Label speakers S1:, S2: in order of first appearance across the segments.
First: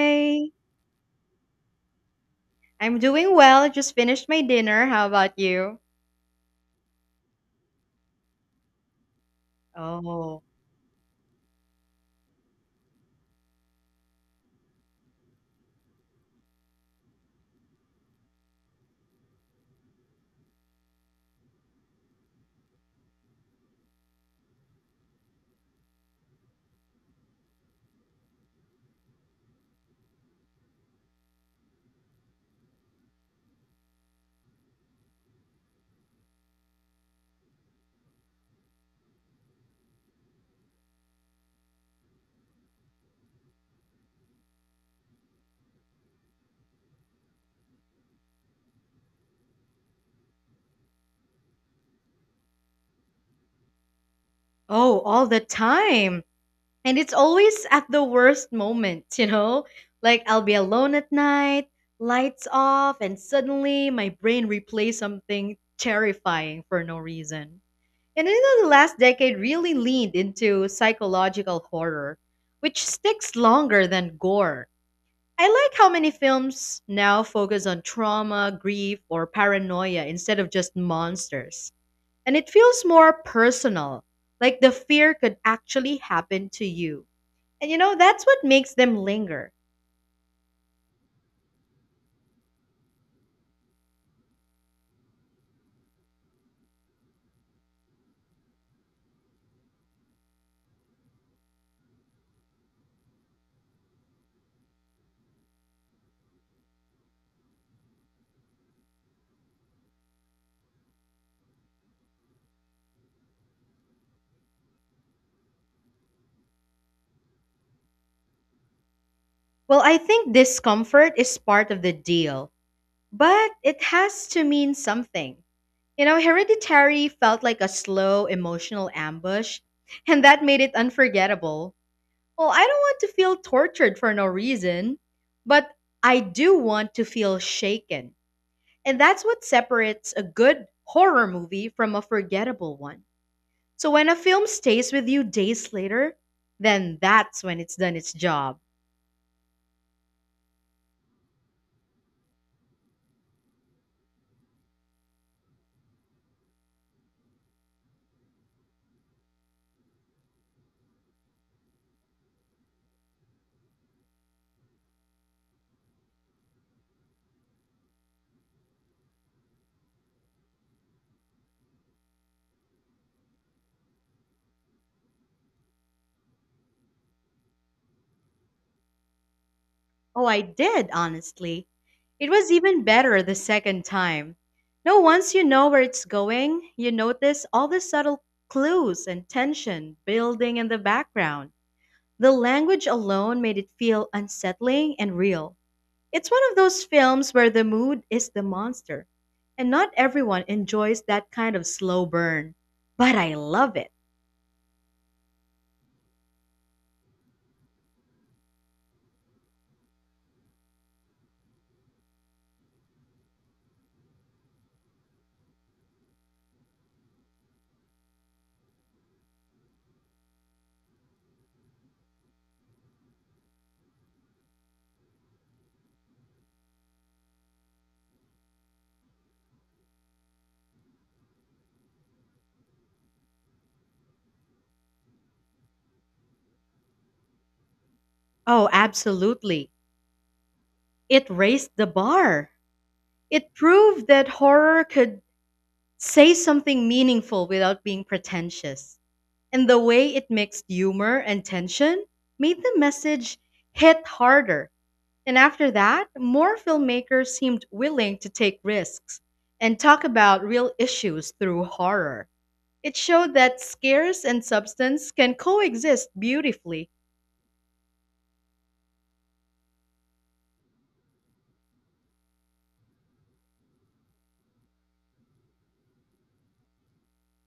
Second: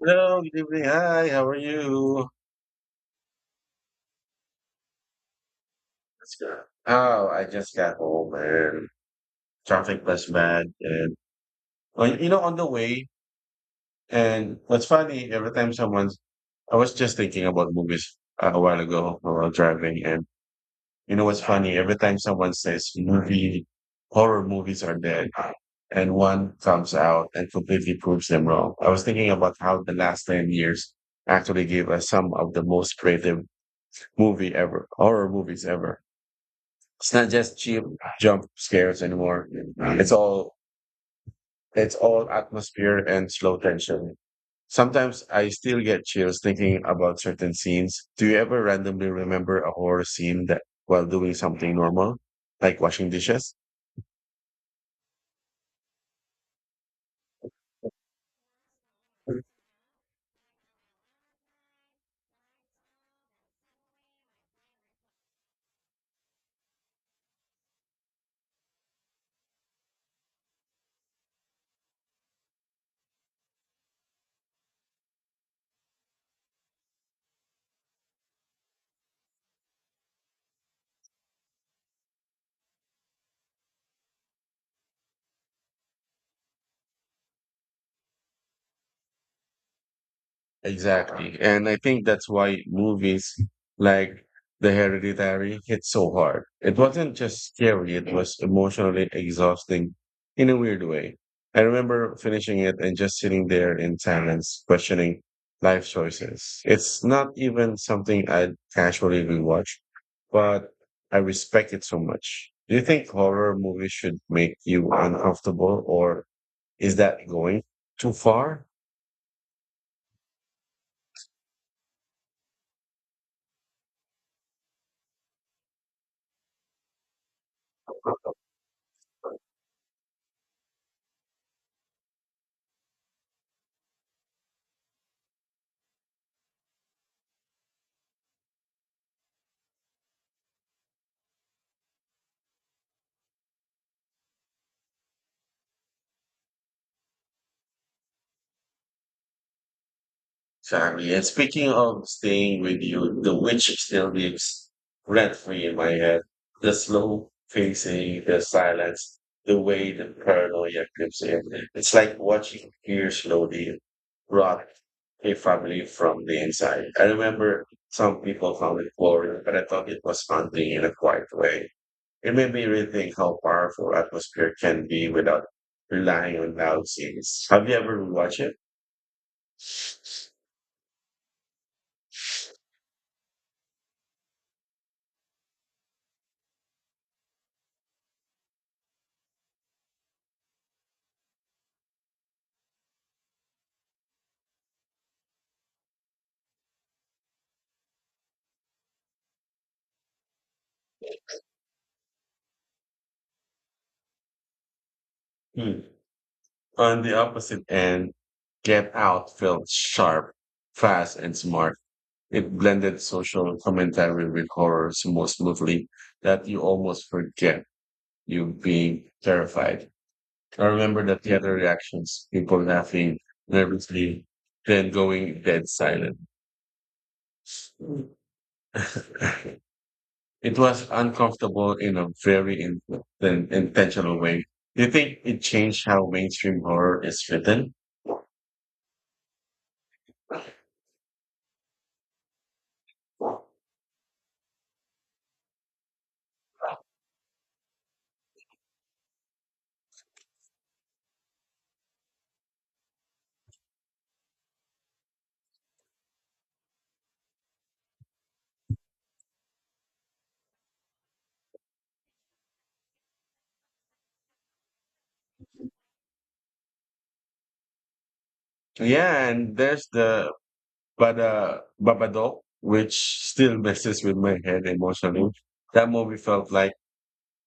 S1: Hello, good evening. Hi, how are you?
S2: I'm doing well. Just finished my dinner. How about you?
S1: That's good. Oh, I just got home and traffic was
S2: Oh,
S1: bad. And, well, on the way, and what's funny, every time someone's, I was just thinking about movies a while ago while driving. And, what's funny, every time someone says movie, horror movies are dead, and one comes out and completely proves them wrong. I was thinking about how the last 10 years actually gave us some of the most creative horror movies ever. It's not just cheap jump scares anymore. It's all it's all atmosphere and slow tension. Sometimes I still get chills thinking about certain scenes. Do you ever randomly remember a horror scene that while doing something normal, like washing dishes?
S2: oh, all the time. And it's always at the worst moment, you know? Like I'll be alone at night, lights off, and suddenly my brain replays something terrifying for no reason. And you know the last decade really leaned into psychological horror, which sticks longer than gore. I like how many films now focus on trauma, grief, or paranoia instead of just monsters. And it feels more personal, like the fear could actually happen to you. And you know, that's what makes them linger.
S1: Exactly. And I think that's why movies like The Hereditary hit so hard. It wasn't just scary, it was emotionally exhausting in a weird way. I remember finishing it and just sitting there in silence, questioning life choices. It's not even something I'd casually rewatch, but I respect it so much. Do you think horror movies should make you uncomfortable, or is that going too far?
S2: Well, I think discomfort is part of the deal, but it has to mean something. You know, Hereditary felt like a slow emotional ambush, and that made it unforgettable. Well, I don't want to feel tortured for no reason, but I do want to feel shaken. And that's what separates a good horror movie from a forgettable one. So when a film stays with you days later, then that's when it's done its job.
S1: Exactly. And speaking of staying with you, The Witch still lives rent free in my head. The slow pacing, the silence, the way the paranoia creeps in. It's like watching fear slowly rot a family from the inside. I remember some people found it boring, but I thought it was haunting in a quiet way. It made me rethink how powerful atmosphere can be without relying on loud scenes. Have you ever watched it?
S2: Oh, I did, honestly. It was even better the second time. No, once you know where it's going, you notice all the subtle clues and tension building in the background. The language alone made it feel unsettling and real. It's one of those films where the mood is the monster, and not everyone enjoys that kind of slow burn. But I love it.
S1: Hmm. On the opposite end, Get Out felt sharp, fast, and smart. It blended social commentary with horror so smoothly that you almost forget you being terrified. I remember the theater reactions, people laughing nervously, then going dead silent. It was uncomfortable in a very intentional way. Do you think it changed how mainstream horror is written?
S2: Oh, absolutely. It raised the bar. It proved that horror could say something meaningful without being pretentious. And the way it mixed humor and tension made the message hit harder. And after that, more filmmakers seemed willing to take risks and talk about real issues through horror. It showed that scares and substance can coexist beautifully.
S1: Yeah, and there's the Bada Babadook, which still messes with my head emotionally. That movie felt like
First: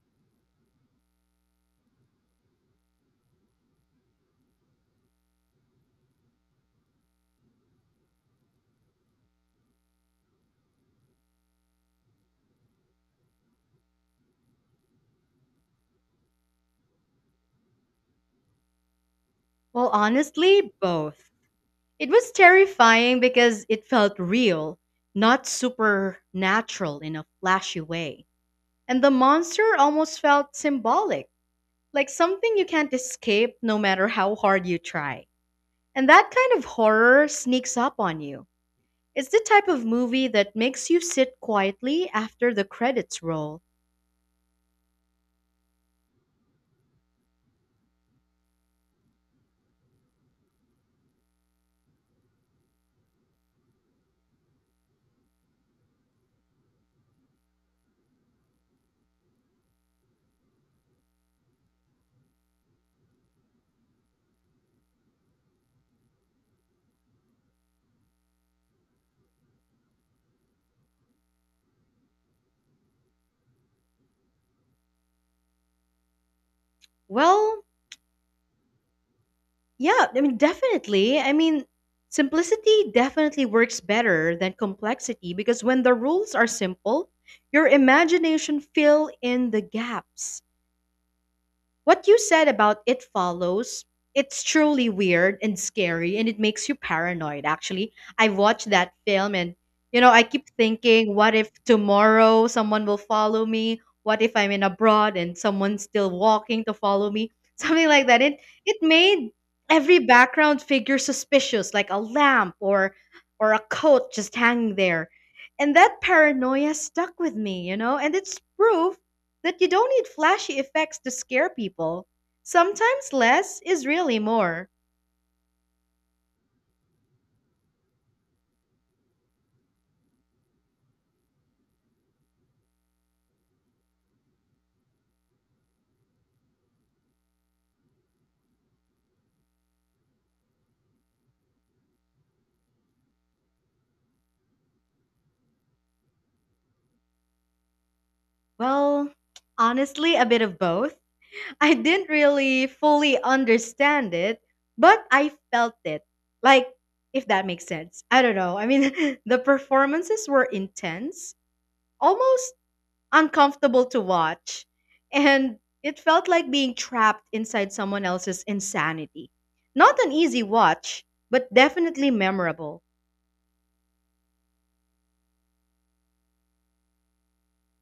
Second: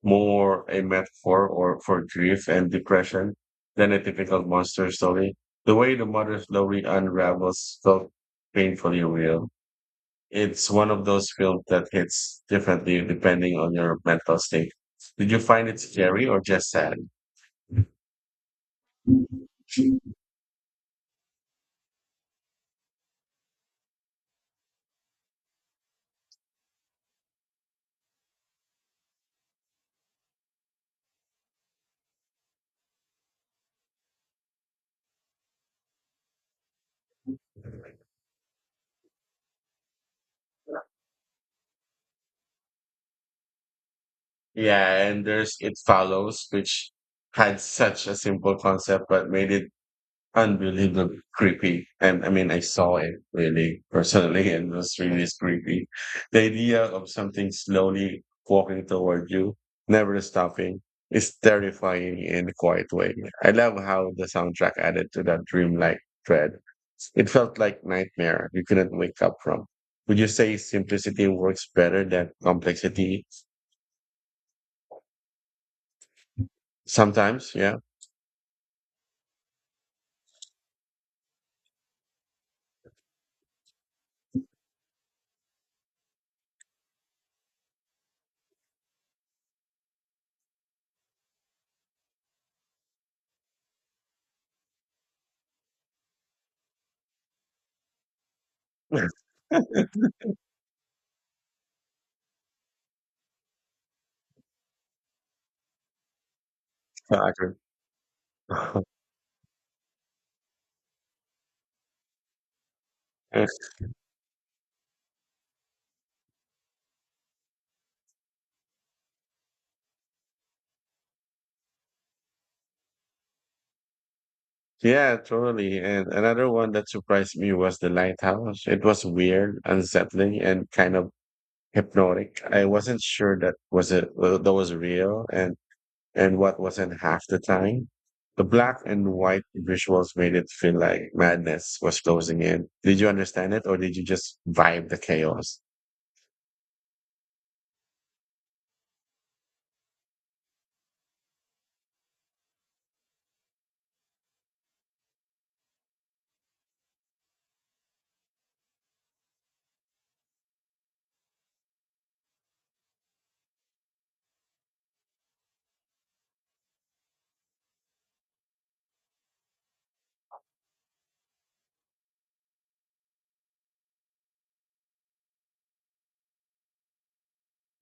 S1: more a metaphor or for grief and depression than a typical monster story. The way the mother slowly unravels felt painfully real. It's one of those films that hits differently depending on your mental state. Did you find it scary or just sad?
S2: Well, honestly, both. It was terrifying because it felt real, not supernatural in a flashy way. And the monster almost felt symbolic, like something you can't escape no matter how hard you try. And that kind of horror sneaks up on you. It's the type of movie that makes you sit quietly after the credits roll.
S1: Yeah, and there's It Follows, which had such a simple concept but made it unbelievably creepy. And I mean, I saw it really personally, and it was really creepy. The idea of something slowly walking toward you, never stopping, is terrifying in a quiet way. I love how the soundtrack added to that dreamlike dread. It felt like nightmare you couldn't wake up from. Would you say simplicity works better than complexity? Sometimes,
S2: Well,
S1: yeah.
S2: yeah, definitely. Simplicity definitely works better than complexity because when the rules are simple, your imagination fill in the gaps. What you said about It Follows, it's truly weird and scary and it makes you paranoid actually. I watched that film and you know, I keep thinking what if tomorrow someone will follow me? What if I'm in abroad and someone's still walking to follow me?
S1: Accurate.
S2: Something like that. It made every background figure suspicious like a lamp or a coat just hanging there. And that paranoia stuck with me, you know? And it's proof that you don't need flashy effects to scare people. Sometimes less is really more.
S1: Yeah, totally. And another one that surprised me was The Lighthouse. It was weird, unsettling, and kind of hypnotic. I wasn't sure that was real and what wasn't half the time. The black and white visuals made it feel like madness was closing in. Did you understand it or did you just vibe the chaos?
S2: Well, honestly, a bit of both. I didn't really fully understand it, but I felt it. Like, if that makes sense. I don't know. I mean, the performances were intense, almost uncomfortable to watch, and it felt like being trapped inside someone else's insanity. Not an easy watch, but definitely memorable.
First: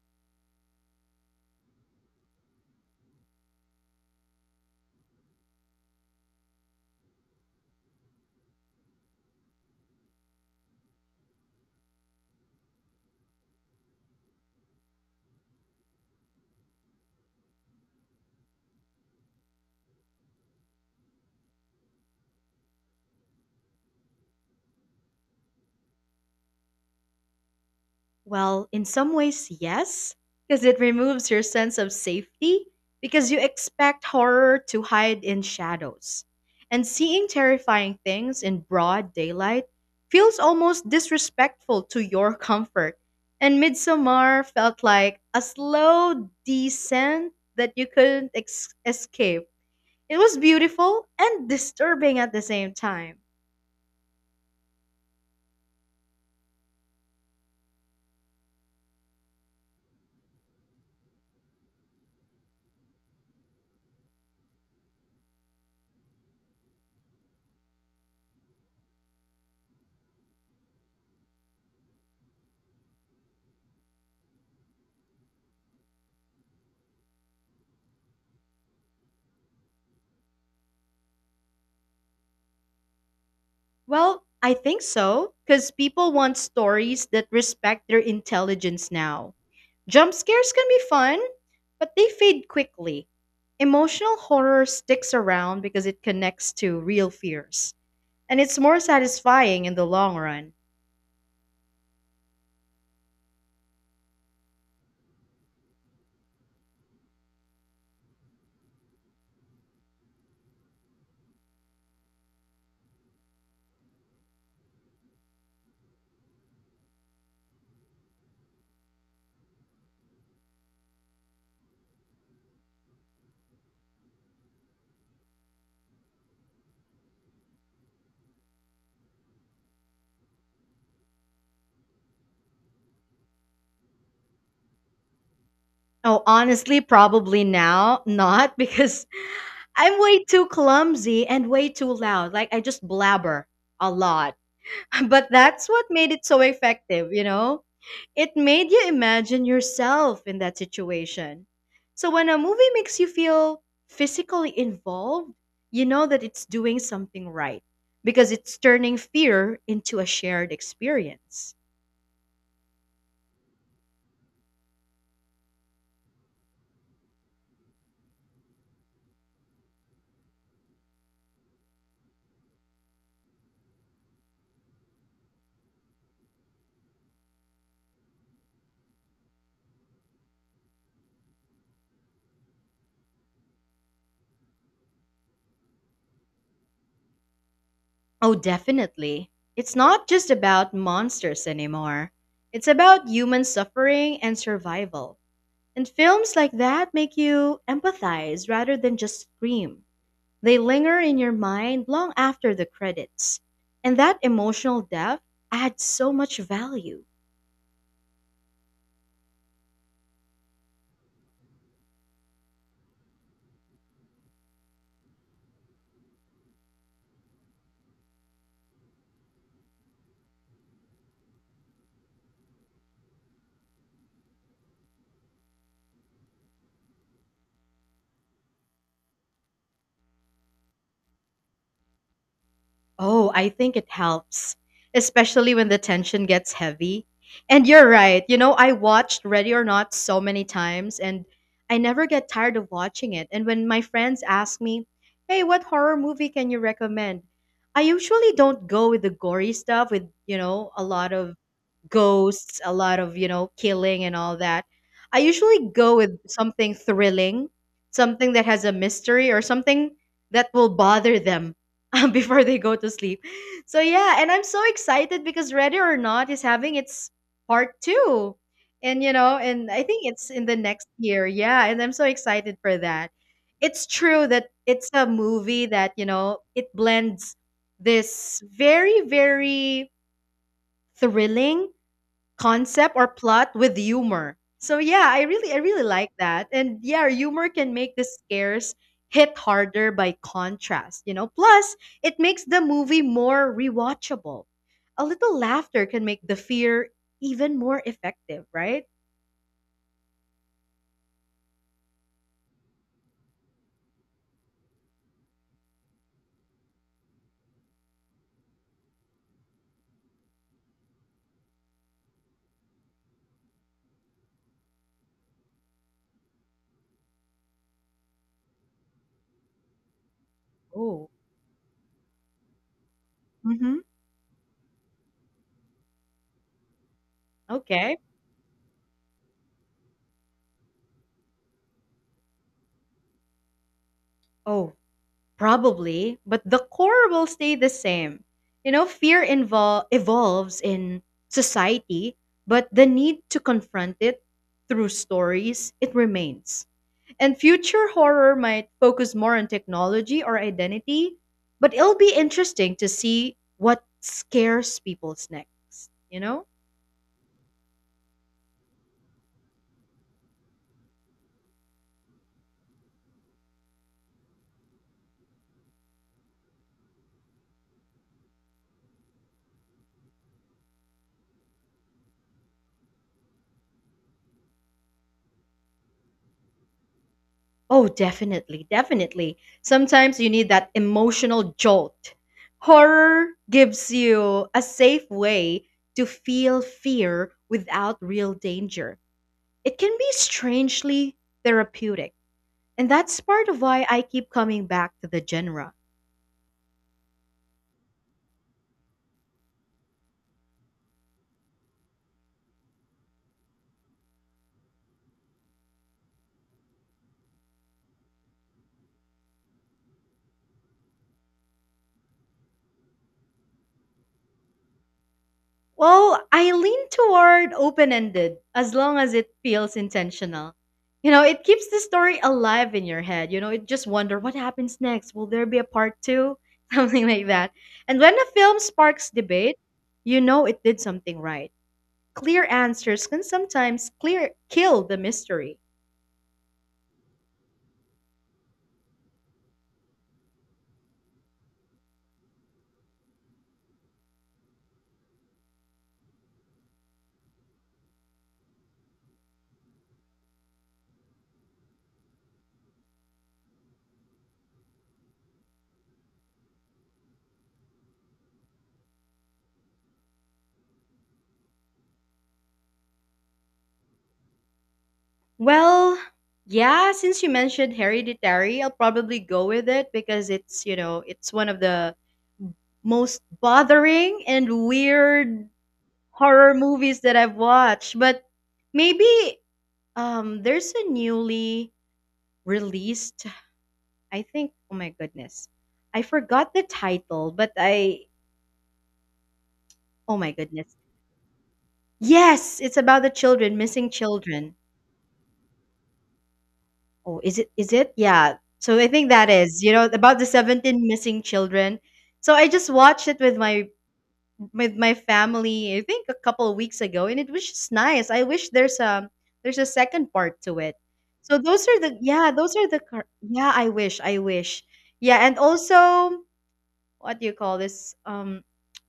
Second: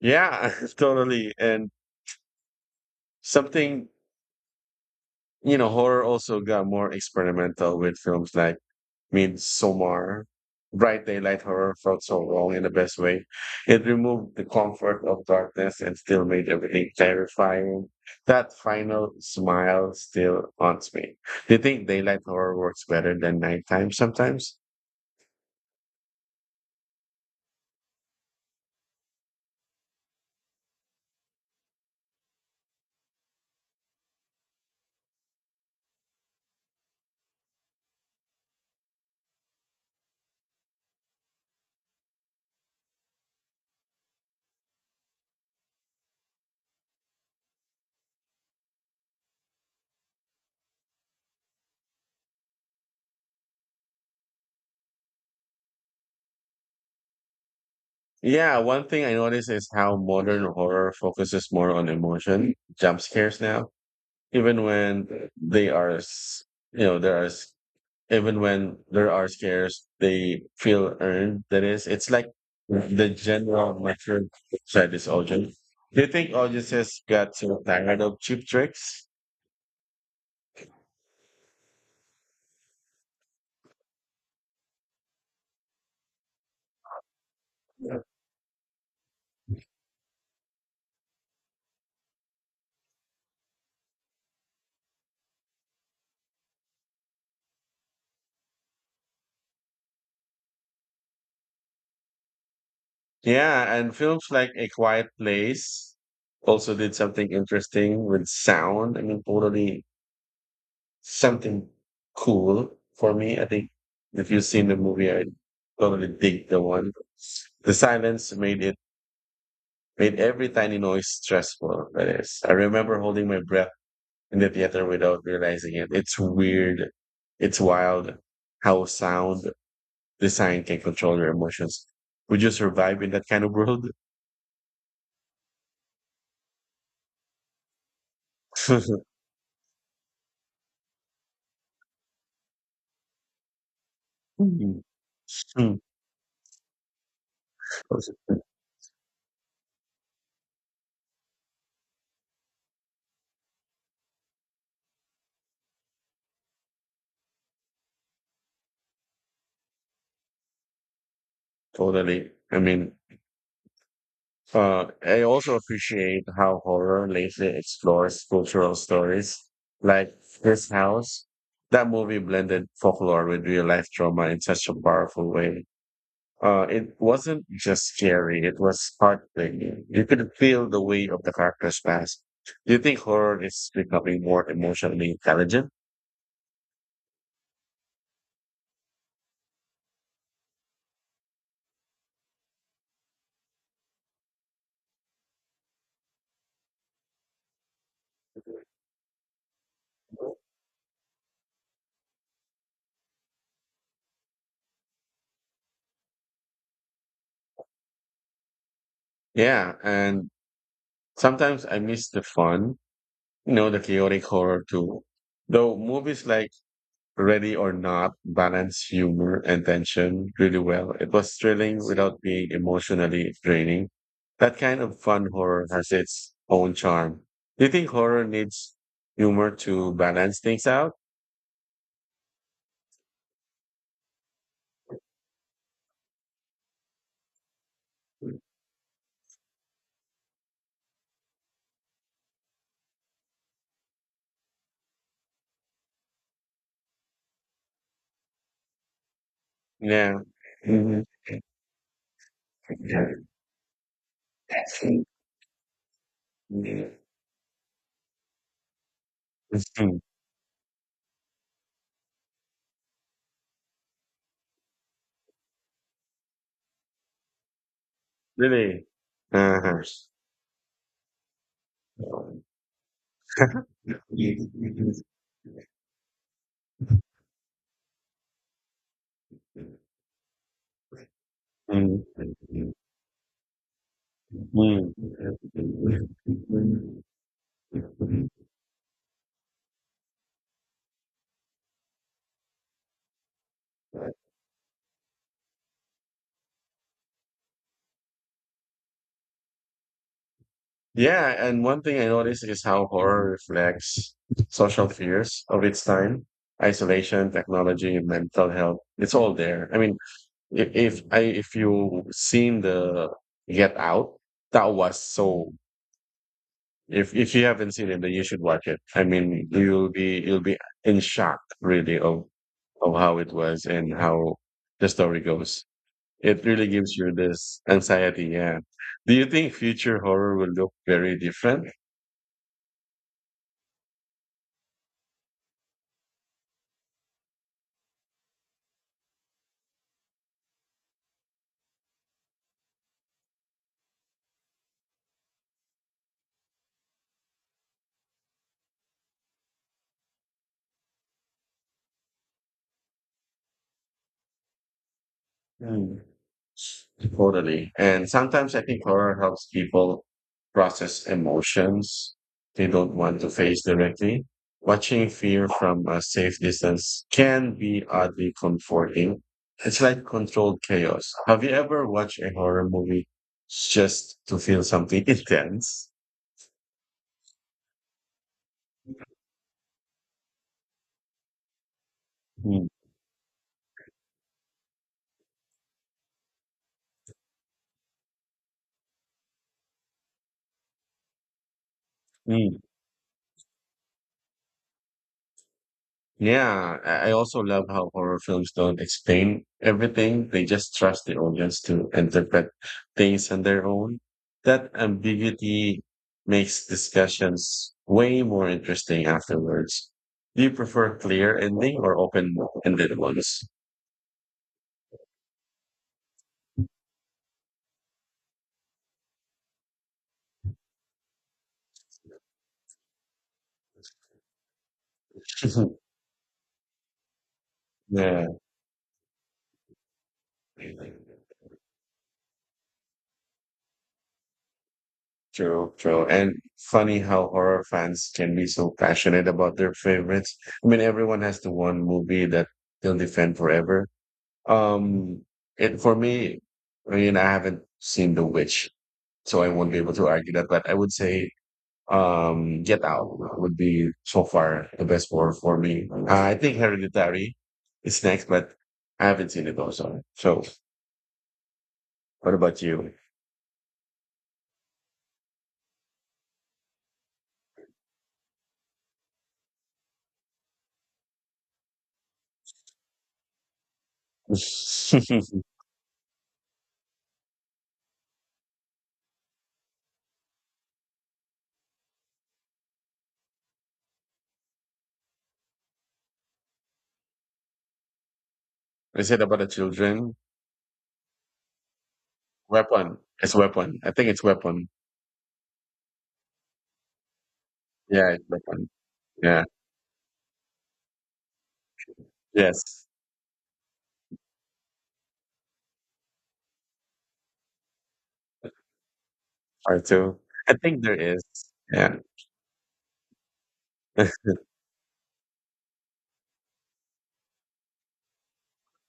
S1: Yeah, totally. And something, horror also got more experimental with films like made Somar bright daylight horror felt so wrong in the best way. It removed the comfort of darkness and still made everything terrifying. That final smile still haunts me. Do you think daylight horror works better than nighttime sometimes?
S2: Well, in some ways, yes, because it removes your sense of safety because you expect horror to hide in shadows. And seeing terrifying things in broad daylight feels almost disrespectful to your comfort. And Midsommar felt like a slow descent that you couldn't escape. It was beautiful and disturbing at the same time.
S1: Yeah, one thing I notice is how modern horror focuses more on emotion, jump scares now, even when they are, s- there are even when there are scares, they feel earned. That is, it's like the general mature side is audience. Do you think audiences got so tired of cheap tricks?
S2: Well, I think so, because people want stories that respect their intelligence now. Jump scares can be fun, but they fade quickly. Emotional horror sticks around because it connects to real fears, and it's more satisfying in the long run.
S1: Yeah, and films like A Quiet Place also did something interesting with sound. I mean, totally something cool for me. I think if you've seen the movie, I totally dig the one. The silence made every tiny noise stressful. That is, I remember holding my breath in the theater without realizing it. It's weird. It's wild how sound design can control your emotions. Would you survive in that kind of world?
S2: Oh, honestly, probably now not because I'm way too clumsy and way too loud. Like, I just blabber a lot. But that's what made it so effective, you know? It made you imagine yourself in that situation. So when a movie makes you feel physically involved, you know that it's doing something right because it's turning fear into a shared experience.
S1: Totally. I mean, I also appreciate how horror lately explores cultural stories like this house. That movie blended folklore with real life trauma in such a powerful way. It wasn't just scary, it was heartbreaking. You could feel the weight of the character's past. Do you think horror is becoming more emotionally intelligent?
S2: Oh, definitely. It's not just about monsters anymore. It's about human suffering and survival. And films like that make you empathize rather than just scream. They linger in your mind long after the credits. And that emotional depth adds so much value.
S1: Yeah, and sometimes I miss the fun, you know, the chaotic horror too. Though movies like Ready or Not, balanced humor and tension really well. It was thrilling without being emotionally draining. That kind of fun horror has its own charm. Do you think horror needs humor to balance things out?
S2: Oh, I think it helps, especially when the tension gets heavy. And you're right. You know, I watched Ready or Not so many times and I never get tired of watching it. And when my friends ask me, "Hey, what horror movie can you recommend?" I usually don't go with the gory stuff with,
S1: Yeah.
S2: you know, a lot of ghosts, a lot of,
S1: Mhm.
S2: you know, killing and all that. I usually go with something thrilling, something that has a mystery or something
S1: Mm.
S2: that will bother them before they go to sleep. So yeah, and I'm so excited because Ready or Not is having its part 2.
S1: Really?
S2: And you know, and I
S1: Uh-huh.
S2: think it's in the next year. Yeah, and I'm so excited for that. It's true that it's
S1: Mm.
S2: a movie that, you know, it blends this very thrilling concept or plot with humor. So
S1: Mm.
S2: yeah, I really like that. And yeah, humor can make the scares hit harder by contrast, you know. Plus, it makes the movie more rewatchable. A little laughter can make the fear even more effective, right?
S1: Yeah, and one thing I noticed is how horror reflects social fears of its time, isolation, technology, and mental health. It's all there. I mean, if you seen the Get Out, that was so. If you haven't seen it, then you should watch it. I mean, you'll be in
S2: Oh.
S1: shock really of how it was
S2: Mhm.
S1: and how the story goes. It really gives you this
S2: Okay.
S1: anxiety. Yeah. Do you think future horror will look very different?
S2: Oh, probably, but the core will stay the same. You know, fear evolves in society, but the need to confront it through stories, it remains. And future horror might focus more on technology or identity, but it'll be interesting to see what scares people's next,
S1: Hmm.
S2: you know?
S1: Totally. And sometimes I think horror helps people process emotions they don't want to face directly. Watching fear from a safe distance can be oddly comforting. It's like controlled chaos. Have you ever watched a horror movie just to feel something intense?
S2: Oh, definitely, definitely. Sometimes you need that emotional jolt.
S1: Mm,
S2: Horror gives you a safe way to feel fear without real danger. It can be strangely therapeutic,
S1: mm.
S2: and that's part of why I keep coming back to the genre.
S1: Yeah, I also love how horror films don't explain everything. They just trust the audience to interpret things on their own. That ambiguity makes discussions way more interesting afterwards. Do you prefer clear ending or open-ended ones?
S2: Well, I lean toward open ended as long as it feels intentional. You know, it keeps the story alive in your head. You know, it just wonder what happens next. Will there be a part two? Something like that. And when a
S1: Yeah,
S2: film sparks debate, you know it did something right. Clear answers can sometimes clear kill the mystery.
S1: true, true. And funny how horror fans can be so passionate about their favorites. I mean, everyone has the one movie that they'll defend forever. Um, and for me, I mean, I haven't seen The Witch, so I won't be able to argue that. But I would say, Get Out would be so far the best horror for me. I think Hereditary is next, but I haven't seen it also. So, what about you?
S2: Well, yeah, since you mentioned Hereditary, I'll probably go with it because it's, you know, it's one of the most bothering and weird horror movies that I've watched, but maybe there's a newly released I think oh my goodness. I forgot the title, but I
S1: Is it about the children?
S2: oh my goodness. Yes, it's
S1: Weapon.
S2: about the
S1: It's
S2: children,
S1: Weapon.
S2: missing
S1: I think it's
S2: children.
S1: Weapon.
S2: Oh, is it is it?
S1: Yeah, it's
S2: Yeah.
S1: Weapon.
S2: So I think that
S1: Yeah.
S2: is, you know, about the 17 missing children. So I just
S1: Yes.
S2: watched it with my family I think a couple of weeks ago and it was just nice. I wish there's a
S1: Part
S2: second
S1: two.
S2: part
S1: I
S2: to it.
S1: think there is.
S2: So those are
S1: Yeah.
S2: the yeah, those are the yeah, I wish, I wish. Yeah, and also what do you call this? Um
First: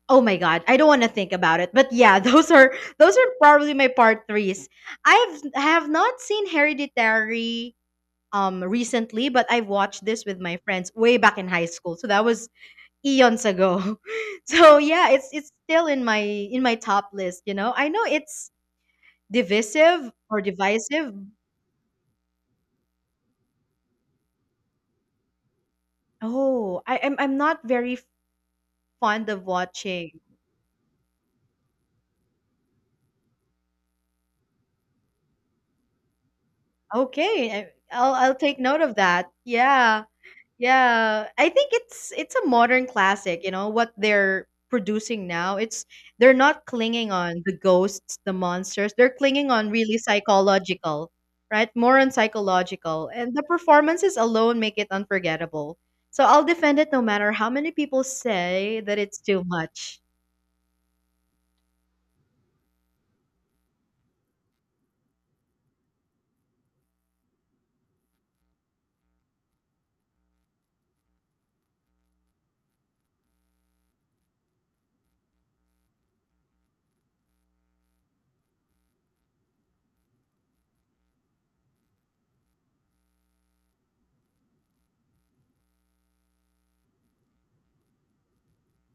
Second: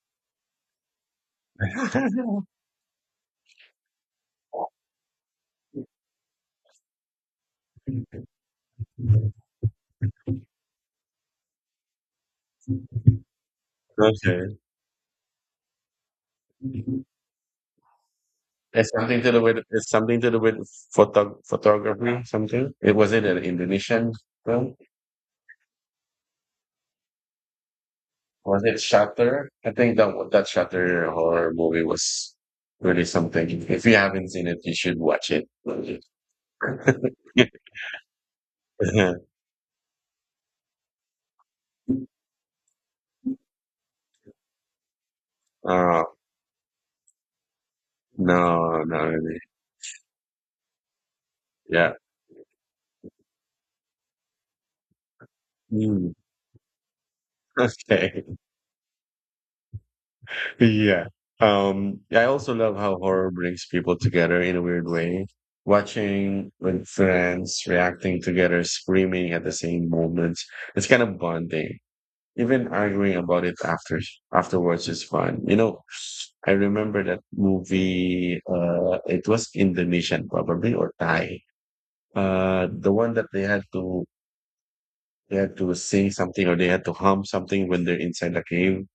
S2: oh my god, I don't want to think about it. But yeah, those are probably my part 3s. I've have not seen Hereditary recently, but I've watched this with my friends way back in high school. So that was
S1: Okay.
S2: eons ago. So yeah, it's still in my top list, you know. I know it's
S1: It's
S2: divisive
S1: something to do
S2: or
S1: with
S2: divisive.
S1: photography, something. It was it an Indonesian film?
S2: Oh, I'm not very
S1: Was it
S2: fond of
S1: Shutter? I think
S2: watching.
S1: that Shutter horror movie was really something. If you haven't seen it, you should watch it.
S2: Okay, I, I'll I'll take note of that. Yeah. Yeah, I think it's a modern classic, you know, what they're producing now. It's
S1: Oh,
S2: they're not clinging on the ghosts, the
S1: no,
S2: monsters.
S1: no,
S2: They're
S1: really.
S2: clinging on really psychological, right?
S1: Yeah.
S2: More on psychological. And the performances alone make it unforgettable.
S1: Mm.
S2: So I'll defend it no matter how many people
S1: Okay.
S2: say that it's too much.
S1: Yeah. I also love how horror brings people together in a weird way. Watching with friends reacting together, screaming at the same moment. It's kind of bonding. Even arguing about it afterwards is fun. You know, I remember that movie it was Indonesian probably or Thai. The one that they had to sing something or they had to hum something when they're inside the cave.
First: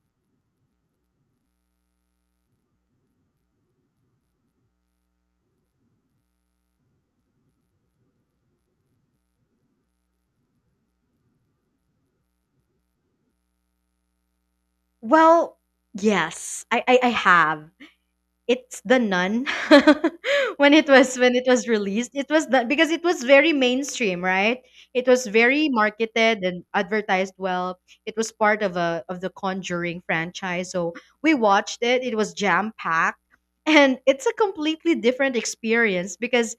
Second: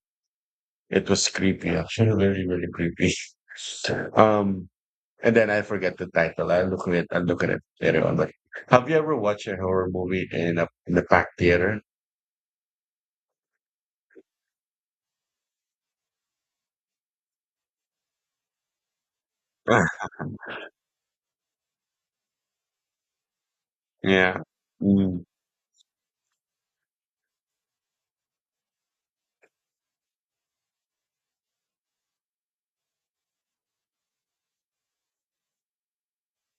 S1: It was creepy, actually, really, really creepy. Um, and then I forget the title. I look at it. I look at it later on. Like, have you ever watched a horror movie in a packed theater?
S2: Well, yes, I have. It's The Nun
S1: Ah,
S2: when it was released it was that because it was very mainstream
S1: yeah.
S2: right it was
S1: Mm.
S2: very marketed and advertised well it was part of a of the Conjuring franchise so we watched it it was jam packed and it's a completely different experience because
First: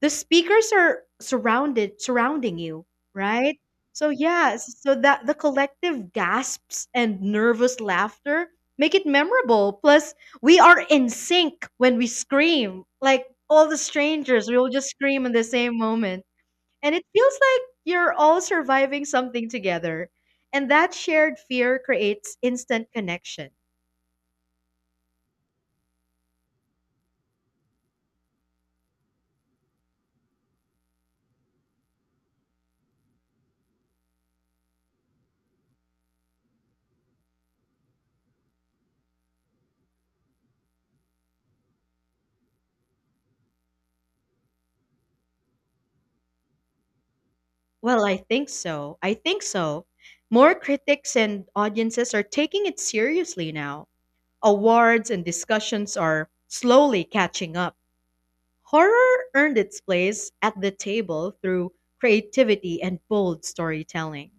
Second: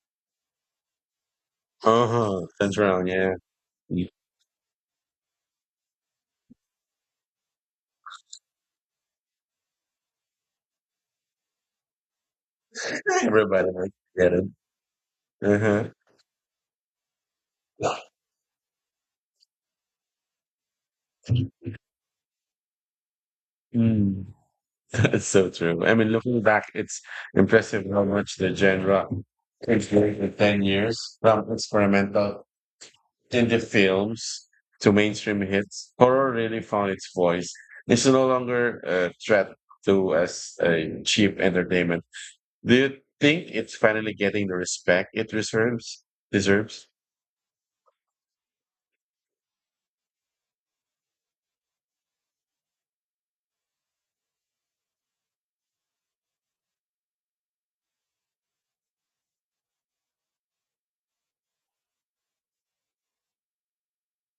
S2: the speakers are surrounded
S1: Uh huh.
S2: surrounding
S1: That's
S2: you,
S1: wrong. Yeah.
S2: right? So
S1: Mm.
S2: yeah, so that the collective gasps and nervous laughter make it memorable. Plus, we are in sync when we scream. Like all
S1: Everybody
S2: the
S1: like, get it.
S2: strangers, we will just scream in the
S1: Uh
S2: same
S1: huh.
S2: moment. And it feels like you're all surviving something together. And that shared fear creates instant connection.
S1: Mm. That's so true. I mean, looking back, it's impressive how much the genre changed in 10 years, from experimental indie films to mainstream hits. Horror really found its voice. It's no longer a threat to as a cheap entertainment. Do you think it's finally getting the respect it deserves? Deserves.
S2: Well, I think so. More critics and audiences are taking it seriously now. Awards and discussions are slowly catching up. Horror earned its place at the table through creativity and bold storytelling.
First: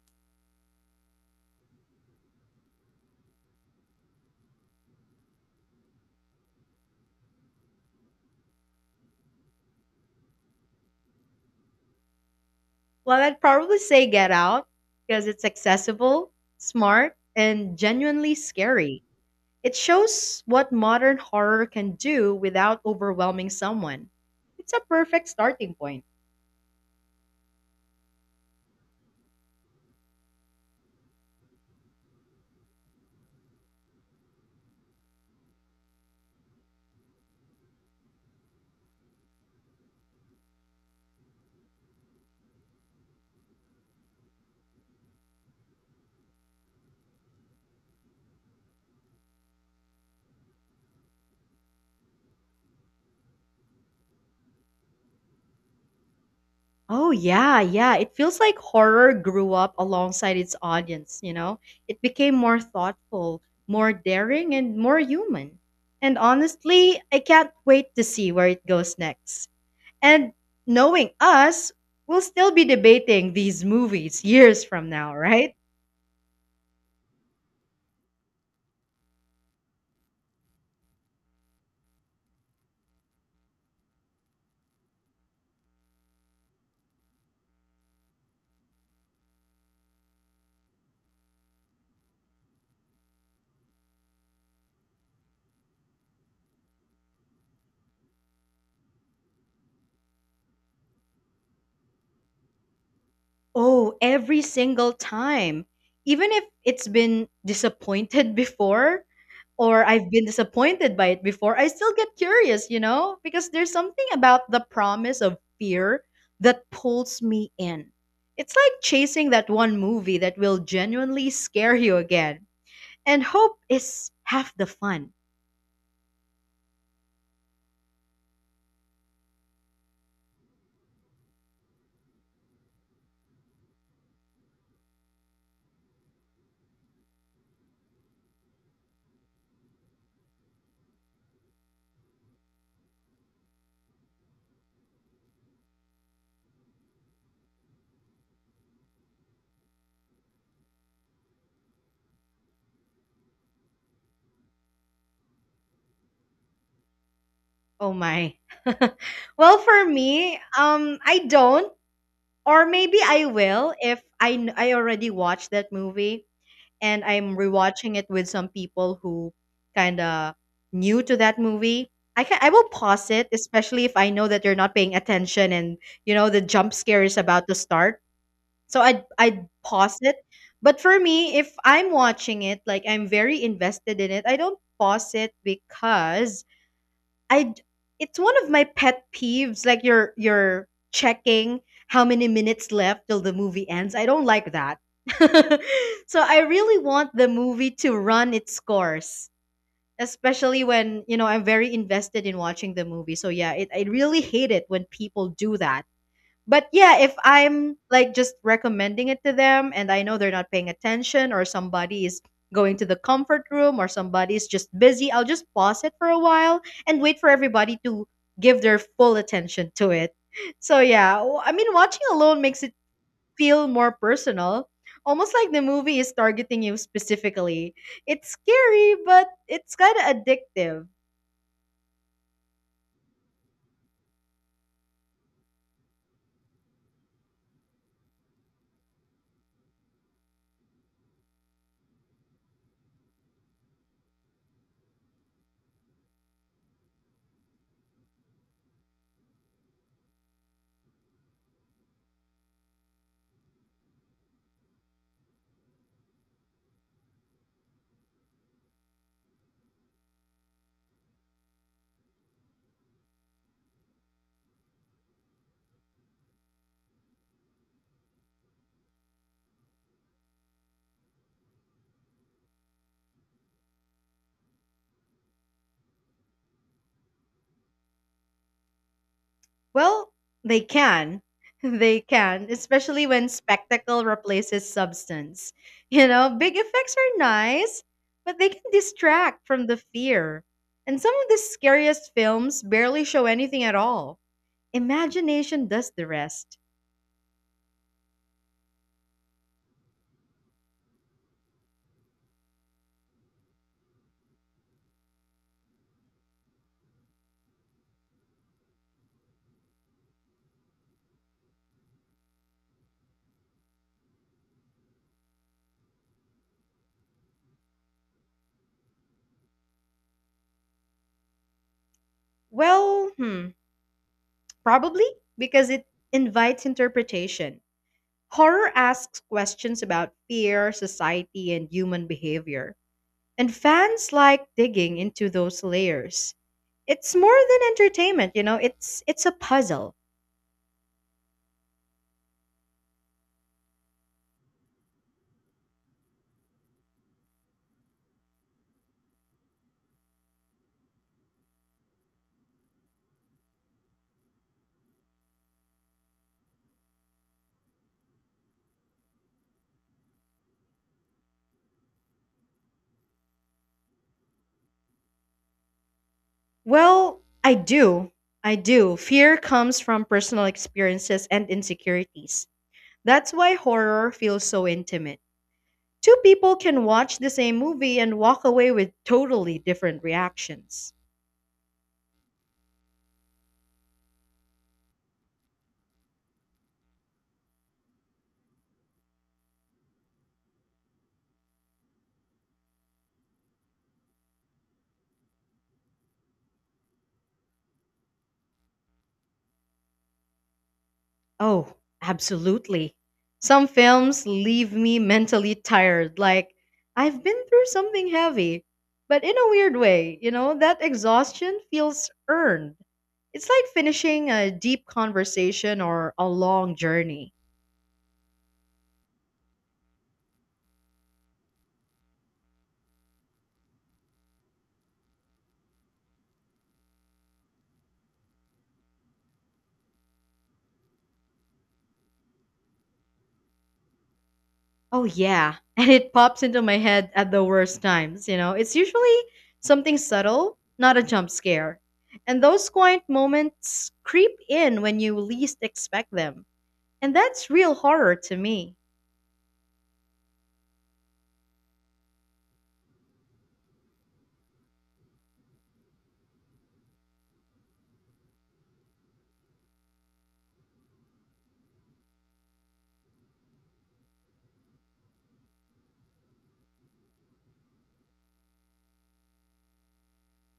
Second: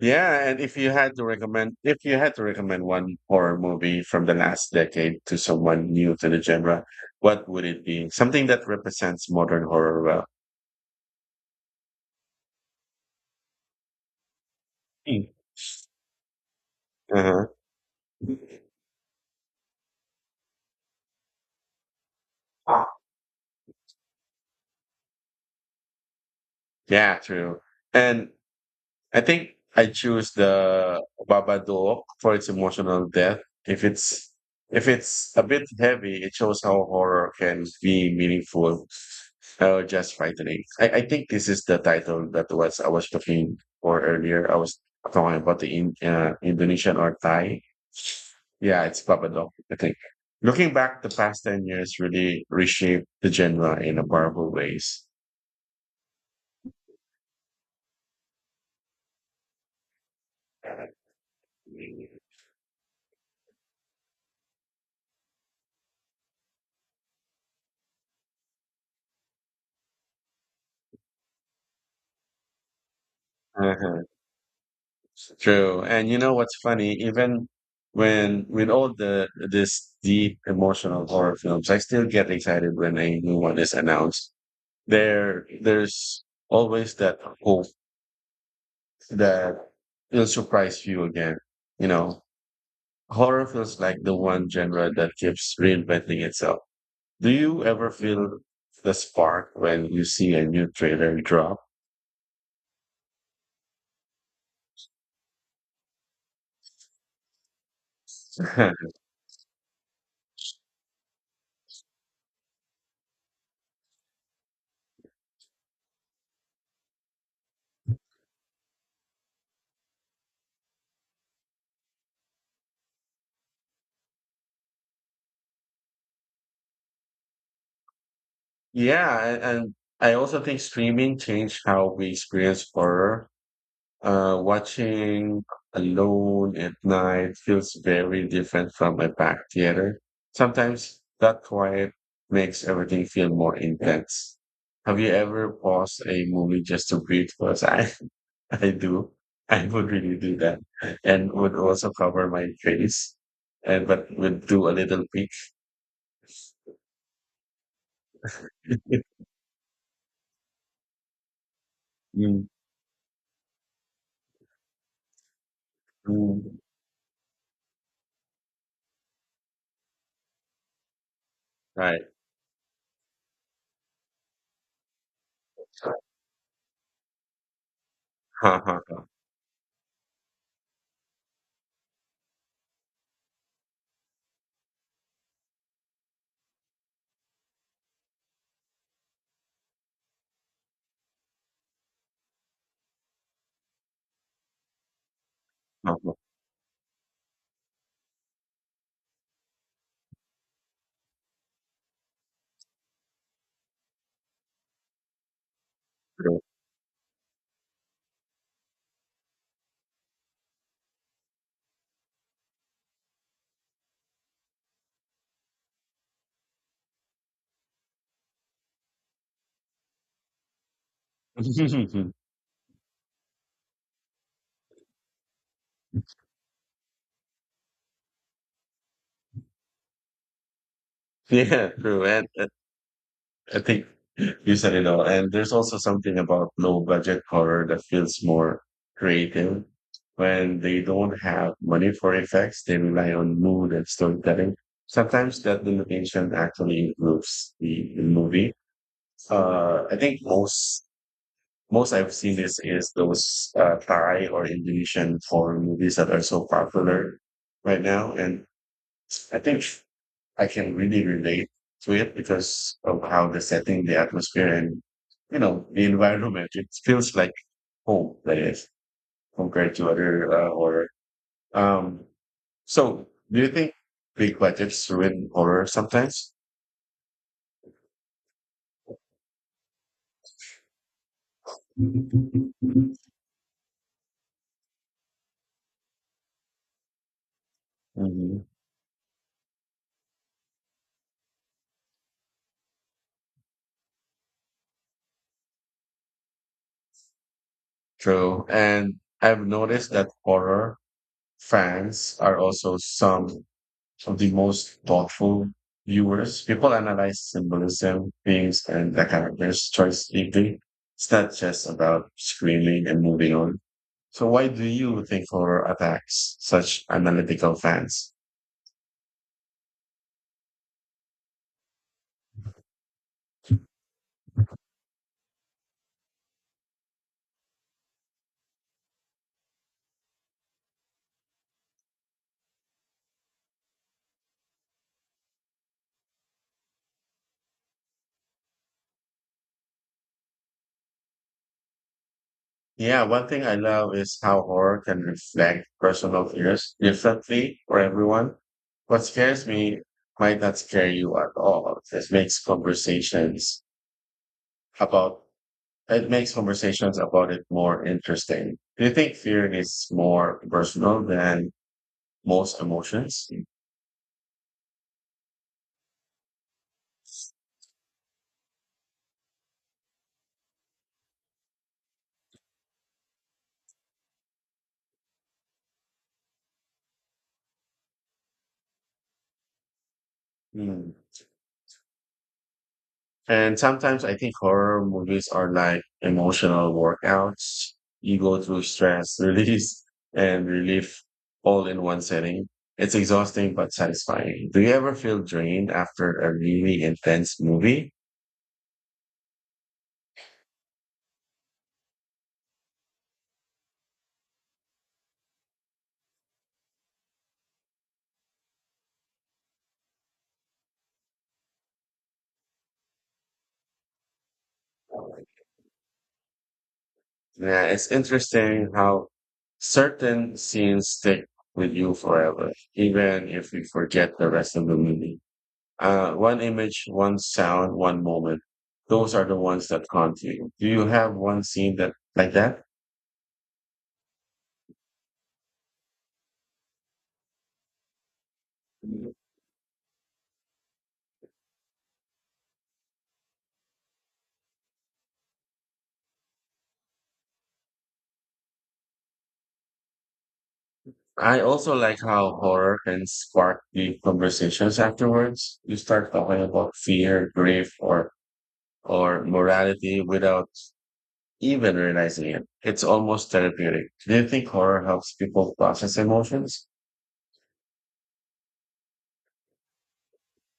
S1: Yeah, and if you had to recommend, if you had to recommend one horror movie from the last decade to someone new to the genre, what would it be? Something that represents modern horror well.
S2: Well, I'd probably say Get Out because
S1: Mm.
S2: it's accessible, smart,
S1: Uh-huh.
S2: and genuinely scary. It shows what modern horror can do without overwhelming someone. It's a perfect starting point.
S1: Yeah, true. And I think I choose the Babadook for its emotional depth. If it's a bit heavy, it shows how horror can be meaningful or just frightening. I think this is the title that was I was looking for earlier. I was talking about Indonesian or Thai. Yeah, it's Babadook. I think. Looking back, the past 10 years really reshaped the genre in a powerful ways.
S2: Oh yeah, yeah. It feels like horror grew up alongside its audience, you know? It became more thoughtful, more daring, and more human. And honestly, I can't wait to see where it goes next. And knowing us, we'll still be debating these movies years from now, right?
S1: True. And you know what's funny? Even when with all the this deep emotional horror films, I still get excited when a new one is announced. There's always that hope that it'll surprise you again. You know, horror feels like the one genre that keeps reinventing itself. Do you ever feel the spark when you see a new trailer drop?
S2: Oh, every single time. Even if it's been disappointed before or I've been disappointed by it before, I still get curious, you know? Because there's something about the promise of fear that pulls me in. It's like chasing that one movie that will genuinely scare you again. And hope is half the fun.
S1: Yeah, and I also think streaming changed how we experience horror. Watching alone at night feels very different from a packed theater. Sometimes that quiet makes everything feel more intense. Have you ever paused a movie just to breathe? I do. I would really do that and would also cover my face and but would do a little peek.
S2: Oh my. Well, for me, I don't,
S1: Mm,
S2: or maybe I will if I I already watched that movie
S1: mm.
S2: and I'm rewatching it with some people who kind of new to that movie,
S1: Right.
S2: I will pause it, especially if I know that you're not paying attention and you know the jump scare is about to start. So I'd pause it. But for me, if I'm watching it, like I'm very invested in it, I don't pause it because I d- it's one of my pet peeves, like you're checking how many minutes left till the movie ends. I don't like that. So I really want the movie to run its course, especially when, you know, I'm very invested in watching the movie. So yeah, I really hate it when people do that. But yeah, if I'm like just recommending it to them and I know they're not paying attention or somebody is going to the comfort room or somebody's just busy, I'll just pause it for a while and wait for everybody to give their full attention to it. So yeah, I mean watching alone makes it feel more personal. Almost like the movie is targeting you specifically. It's scary, but it's kind of addictive.
S1: Yeah, true. And I think you said it all. And there's also something about low budget horror that feels more creative. When they don't have money for effects, they rely on mood and storytelling. Sometimes that limitation actually improves the movie. I think most I've seen this is those Thai or Indonesian foreign movies that are so popular right now, and I think I can really relate to it because of how the setting, the atmosphere, and the environment. It feels like home, that is, compared to other horror. Um, so, do you think big budgets ruin horror sometimes?
S2: Well, they can. They can,
S1: Hmm.
S2: especially when spectacle replaces substance. You know, big effects are nice, but they can distract from the fear. And some of the scariest films barely show anything at all. Imagination does the rest.
S1: True, and I've noticed that horror fans are also some of the most thoughtful viewers. People analyze symbolism, themes, and the character's choice deeply. It's not just about screaming and moving on. So why do you think horror attacks such analytical fans?
S2: Well, hmm, probably because it invites interpretation. Horror asks questions about fear, society, and human behavior. And fans like digging into those layers. It's more than entertainment, you know. It's a puzzle.
S1: Yeah, one thing I love is how horror can reflect personal fears differently for everyone. What scares me might not scare you at all. This makes conversations about It makes conversations about it more interesting. Do you think fear is more personal than most emotions?
S2: Well, I do. I do. Fear comes from personal experiences and insecurities. That's why horror feels so intimate. Two people can watch the same movie and walk away with totally different reactions.
S1: Hmm. And sometimes I think horror movies are like emotional workouts. You go through stress, release, and relief all in one setting. It's exhausting but satisfying. Do you ever feel drained after a really intense movie?
S2: Oh, absolutely. Some films leave me mentally tired, like I've been through something heavy. But in a weird way, you know, that exhaustion feels earned. It's like finishing a deep conversation or a long journey.
S1: Yeah, it's interesting how certain scenes stick with you forever, even if you forget the rest of the movie. One image, one sound, one moment. Those are the ones that haunt you. Do you have one scene that like that?
S2: Oh, yeah. And it pops into my head at the worst times, you know. It's usually something subtle, not a jump scare. And those quiet moments creep in when you least expect them. And that's real horror to me.
S1: I also like how horror can spark deep conversations afterwards. You start talking about fear, grief, or morality without even realizing it. It's almost therapeutic. Do you think horror helps people process emotions?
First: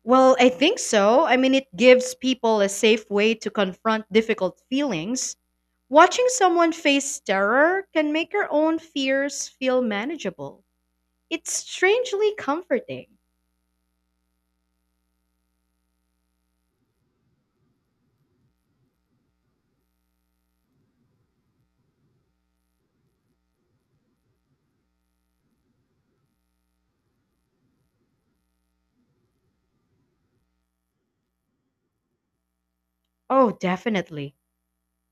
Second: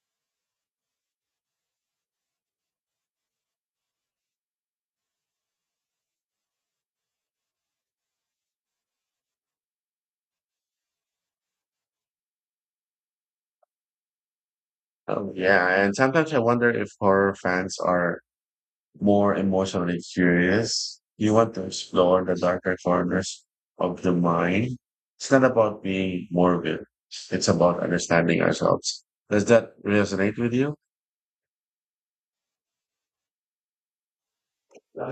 S2: Well, I think so. I mean, it gives people a safe way to confront difficult feelings. Watching someone face terror can make your own fears feel manageable. It's strangely comforting.
S1: Oh, yeah. And sometimes I wonder if horror fans are more emotionally curious. You want to explore the darker corners of the mind. It's not about being morbid. It's about understanding ourselves. Does that resonate with you?
S2: Oh, definitely.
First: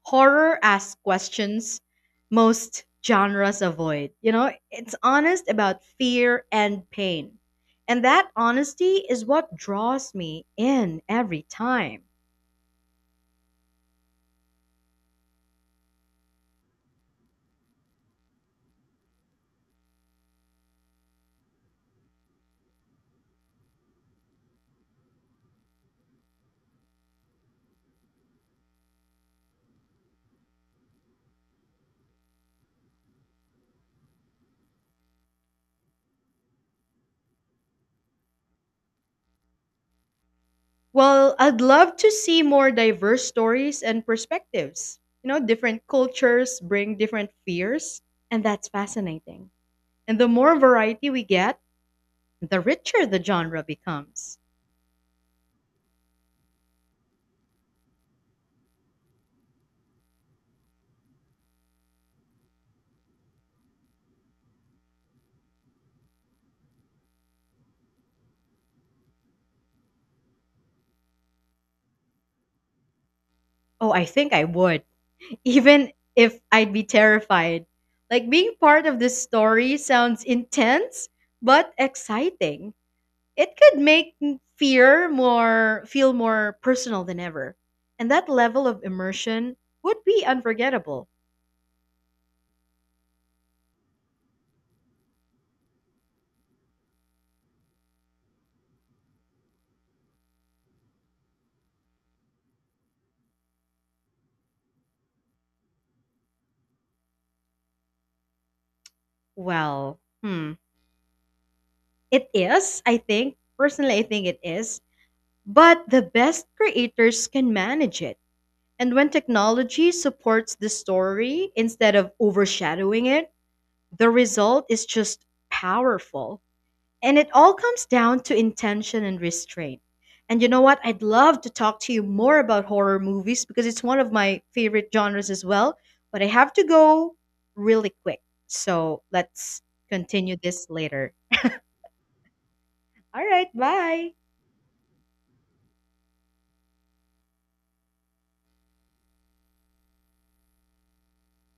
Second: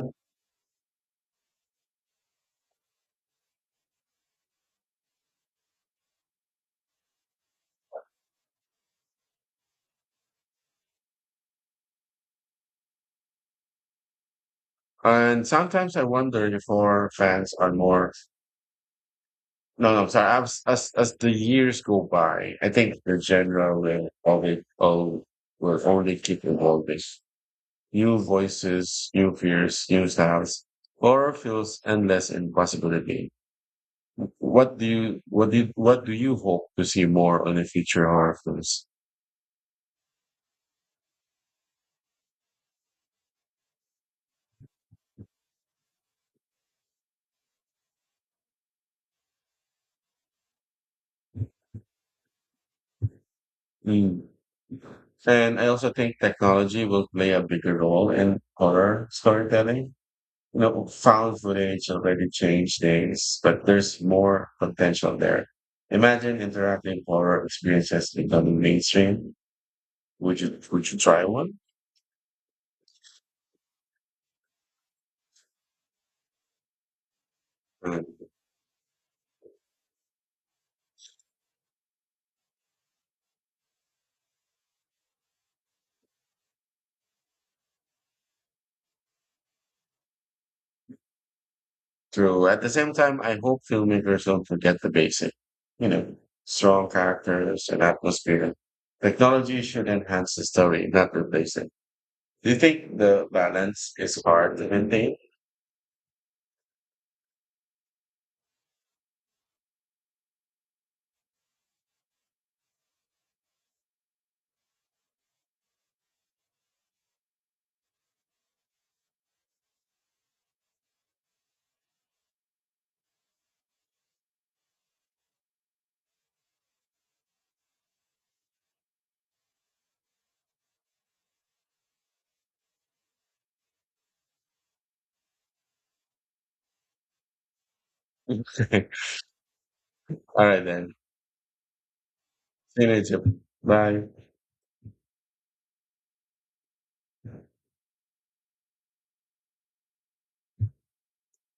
S2: Horror asks questions most genres avoid. You know, it's honest about fear and pain. And that honesty is what draws me in every time.
S1: And sometimes I wonder if horror fans are more No, no, sorry. As the years go by, I think the genre will always will only keep evolving. New voices, new fears, new styles. Horror feels endless in possibility. What do you what do you, what do you hope to see more on the future horror films?
S2: Well, I'd love to see more diverse stories and perspectives. You know, different cultures bring different fears, and that's fascinating. And the more variety we get, the richer the genre
S1: Mm.
S2: becomes.
S1: And I also think technology will play a bigger role in horror storytelling. You know, found footage already changed things, but there's more potential there. Imagine interactive horror experiences becoming mainstream. Would you try one?
S2: Oh, I think I would, even if I'd be terrified.
S1: Uh,
S2: Like being part of this story sounds intense but exciting. It could make fear more feel more personal than ever. And that level of immersion would be unforgettable.
S1: True. At the same time, I hope filmmakers don't forget the basic, you know, strong characters and atmosphere. Technology should enhance the story, not replace it. Do you think the balance is hard to maintain?
S2: Well, hmm, it is, I think. Personally, I think it is. But the best creators can manage it. And when technology supports the story instead of overshadowing it, the result is just powerful. And it all comes down to intention and restraint. And you know what? I'd love to talk to you more about horror movies because it's one of my favorite genres as well. But I have to go really quick. So let's continue
S1: All right
S2: this
S1: then.
S2: later.
S1: See you later.
S2: All right,
S1: Bye.
S2: bye.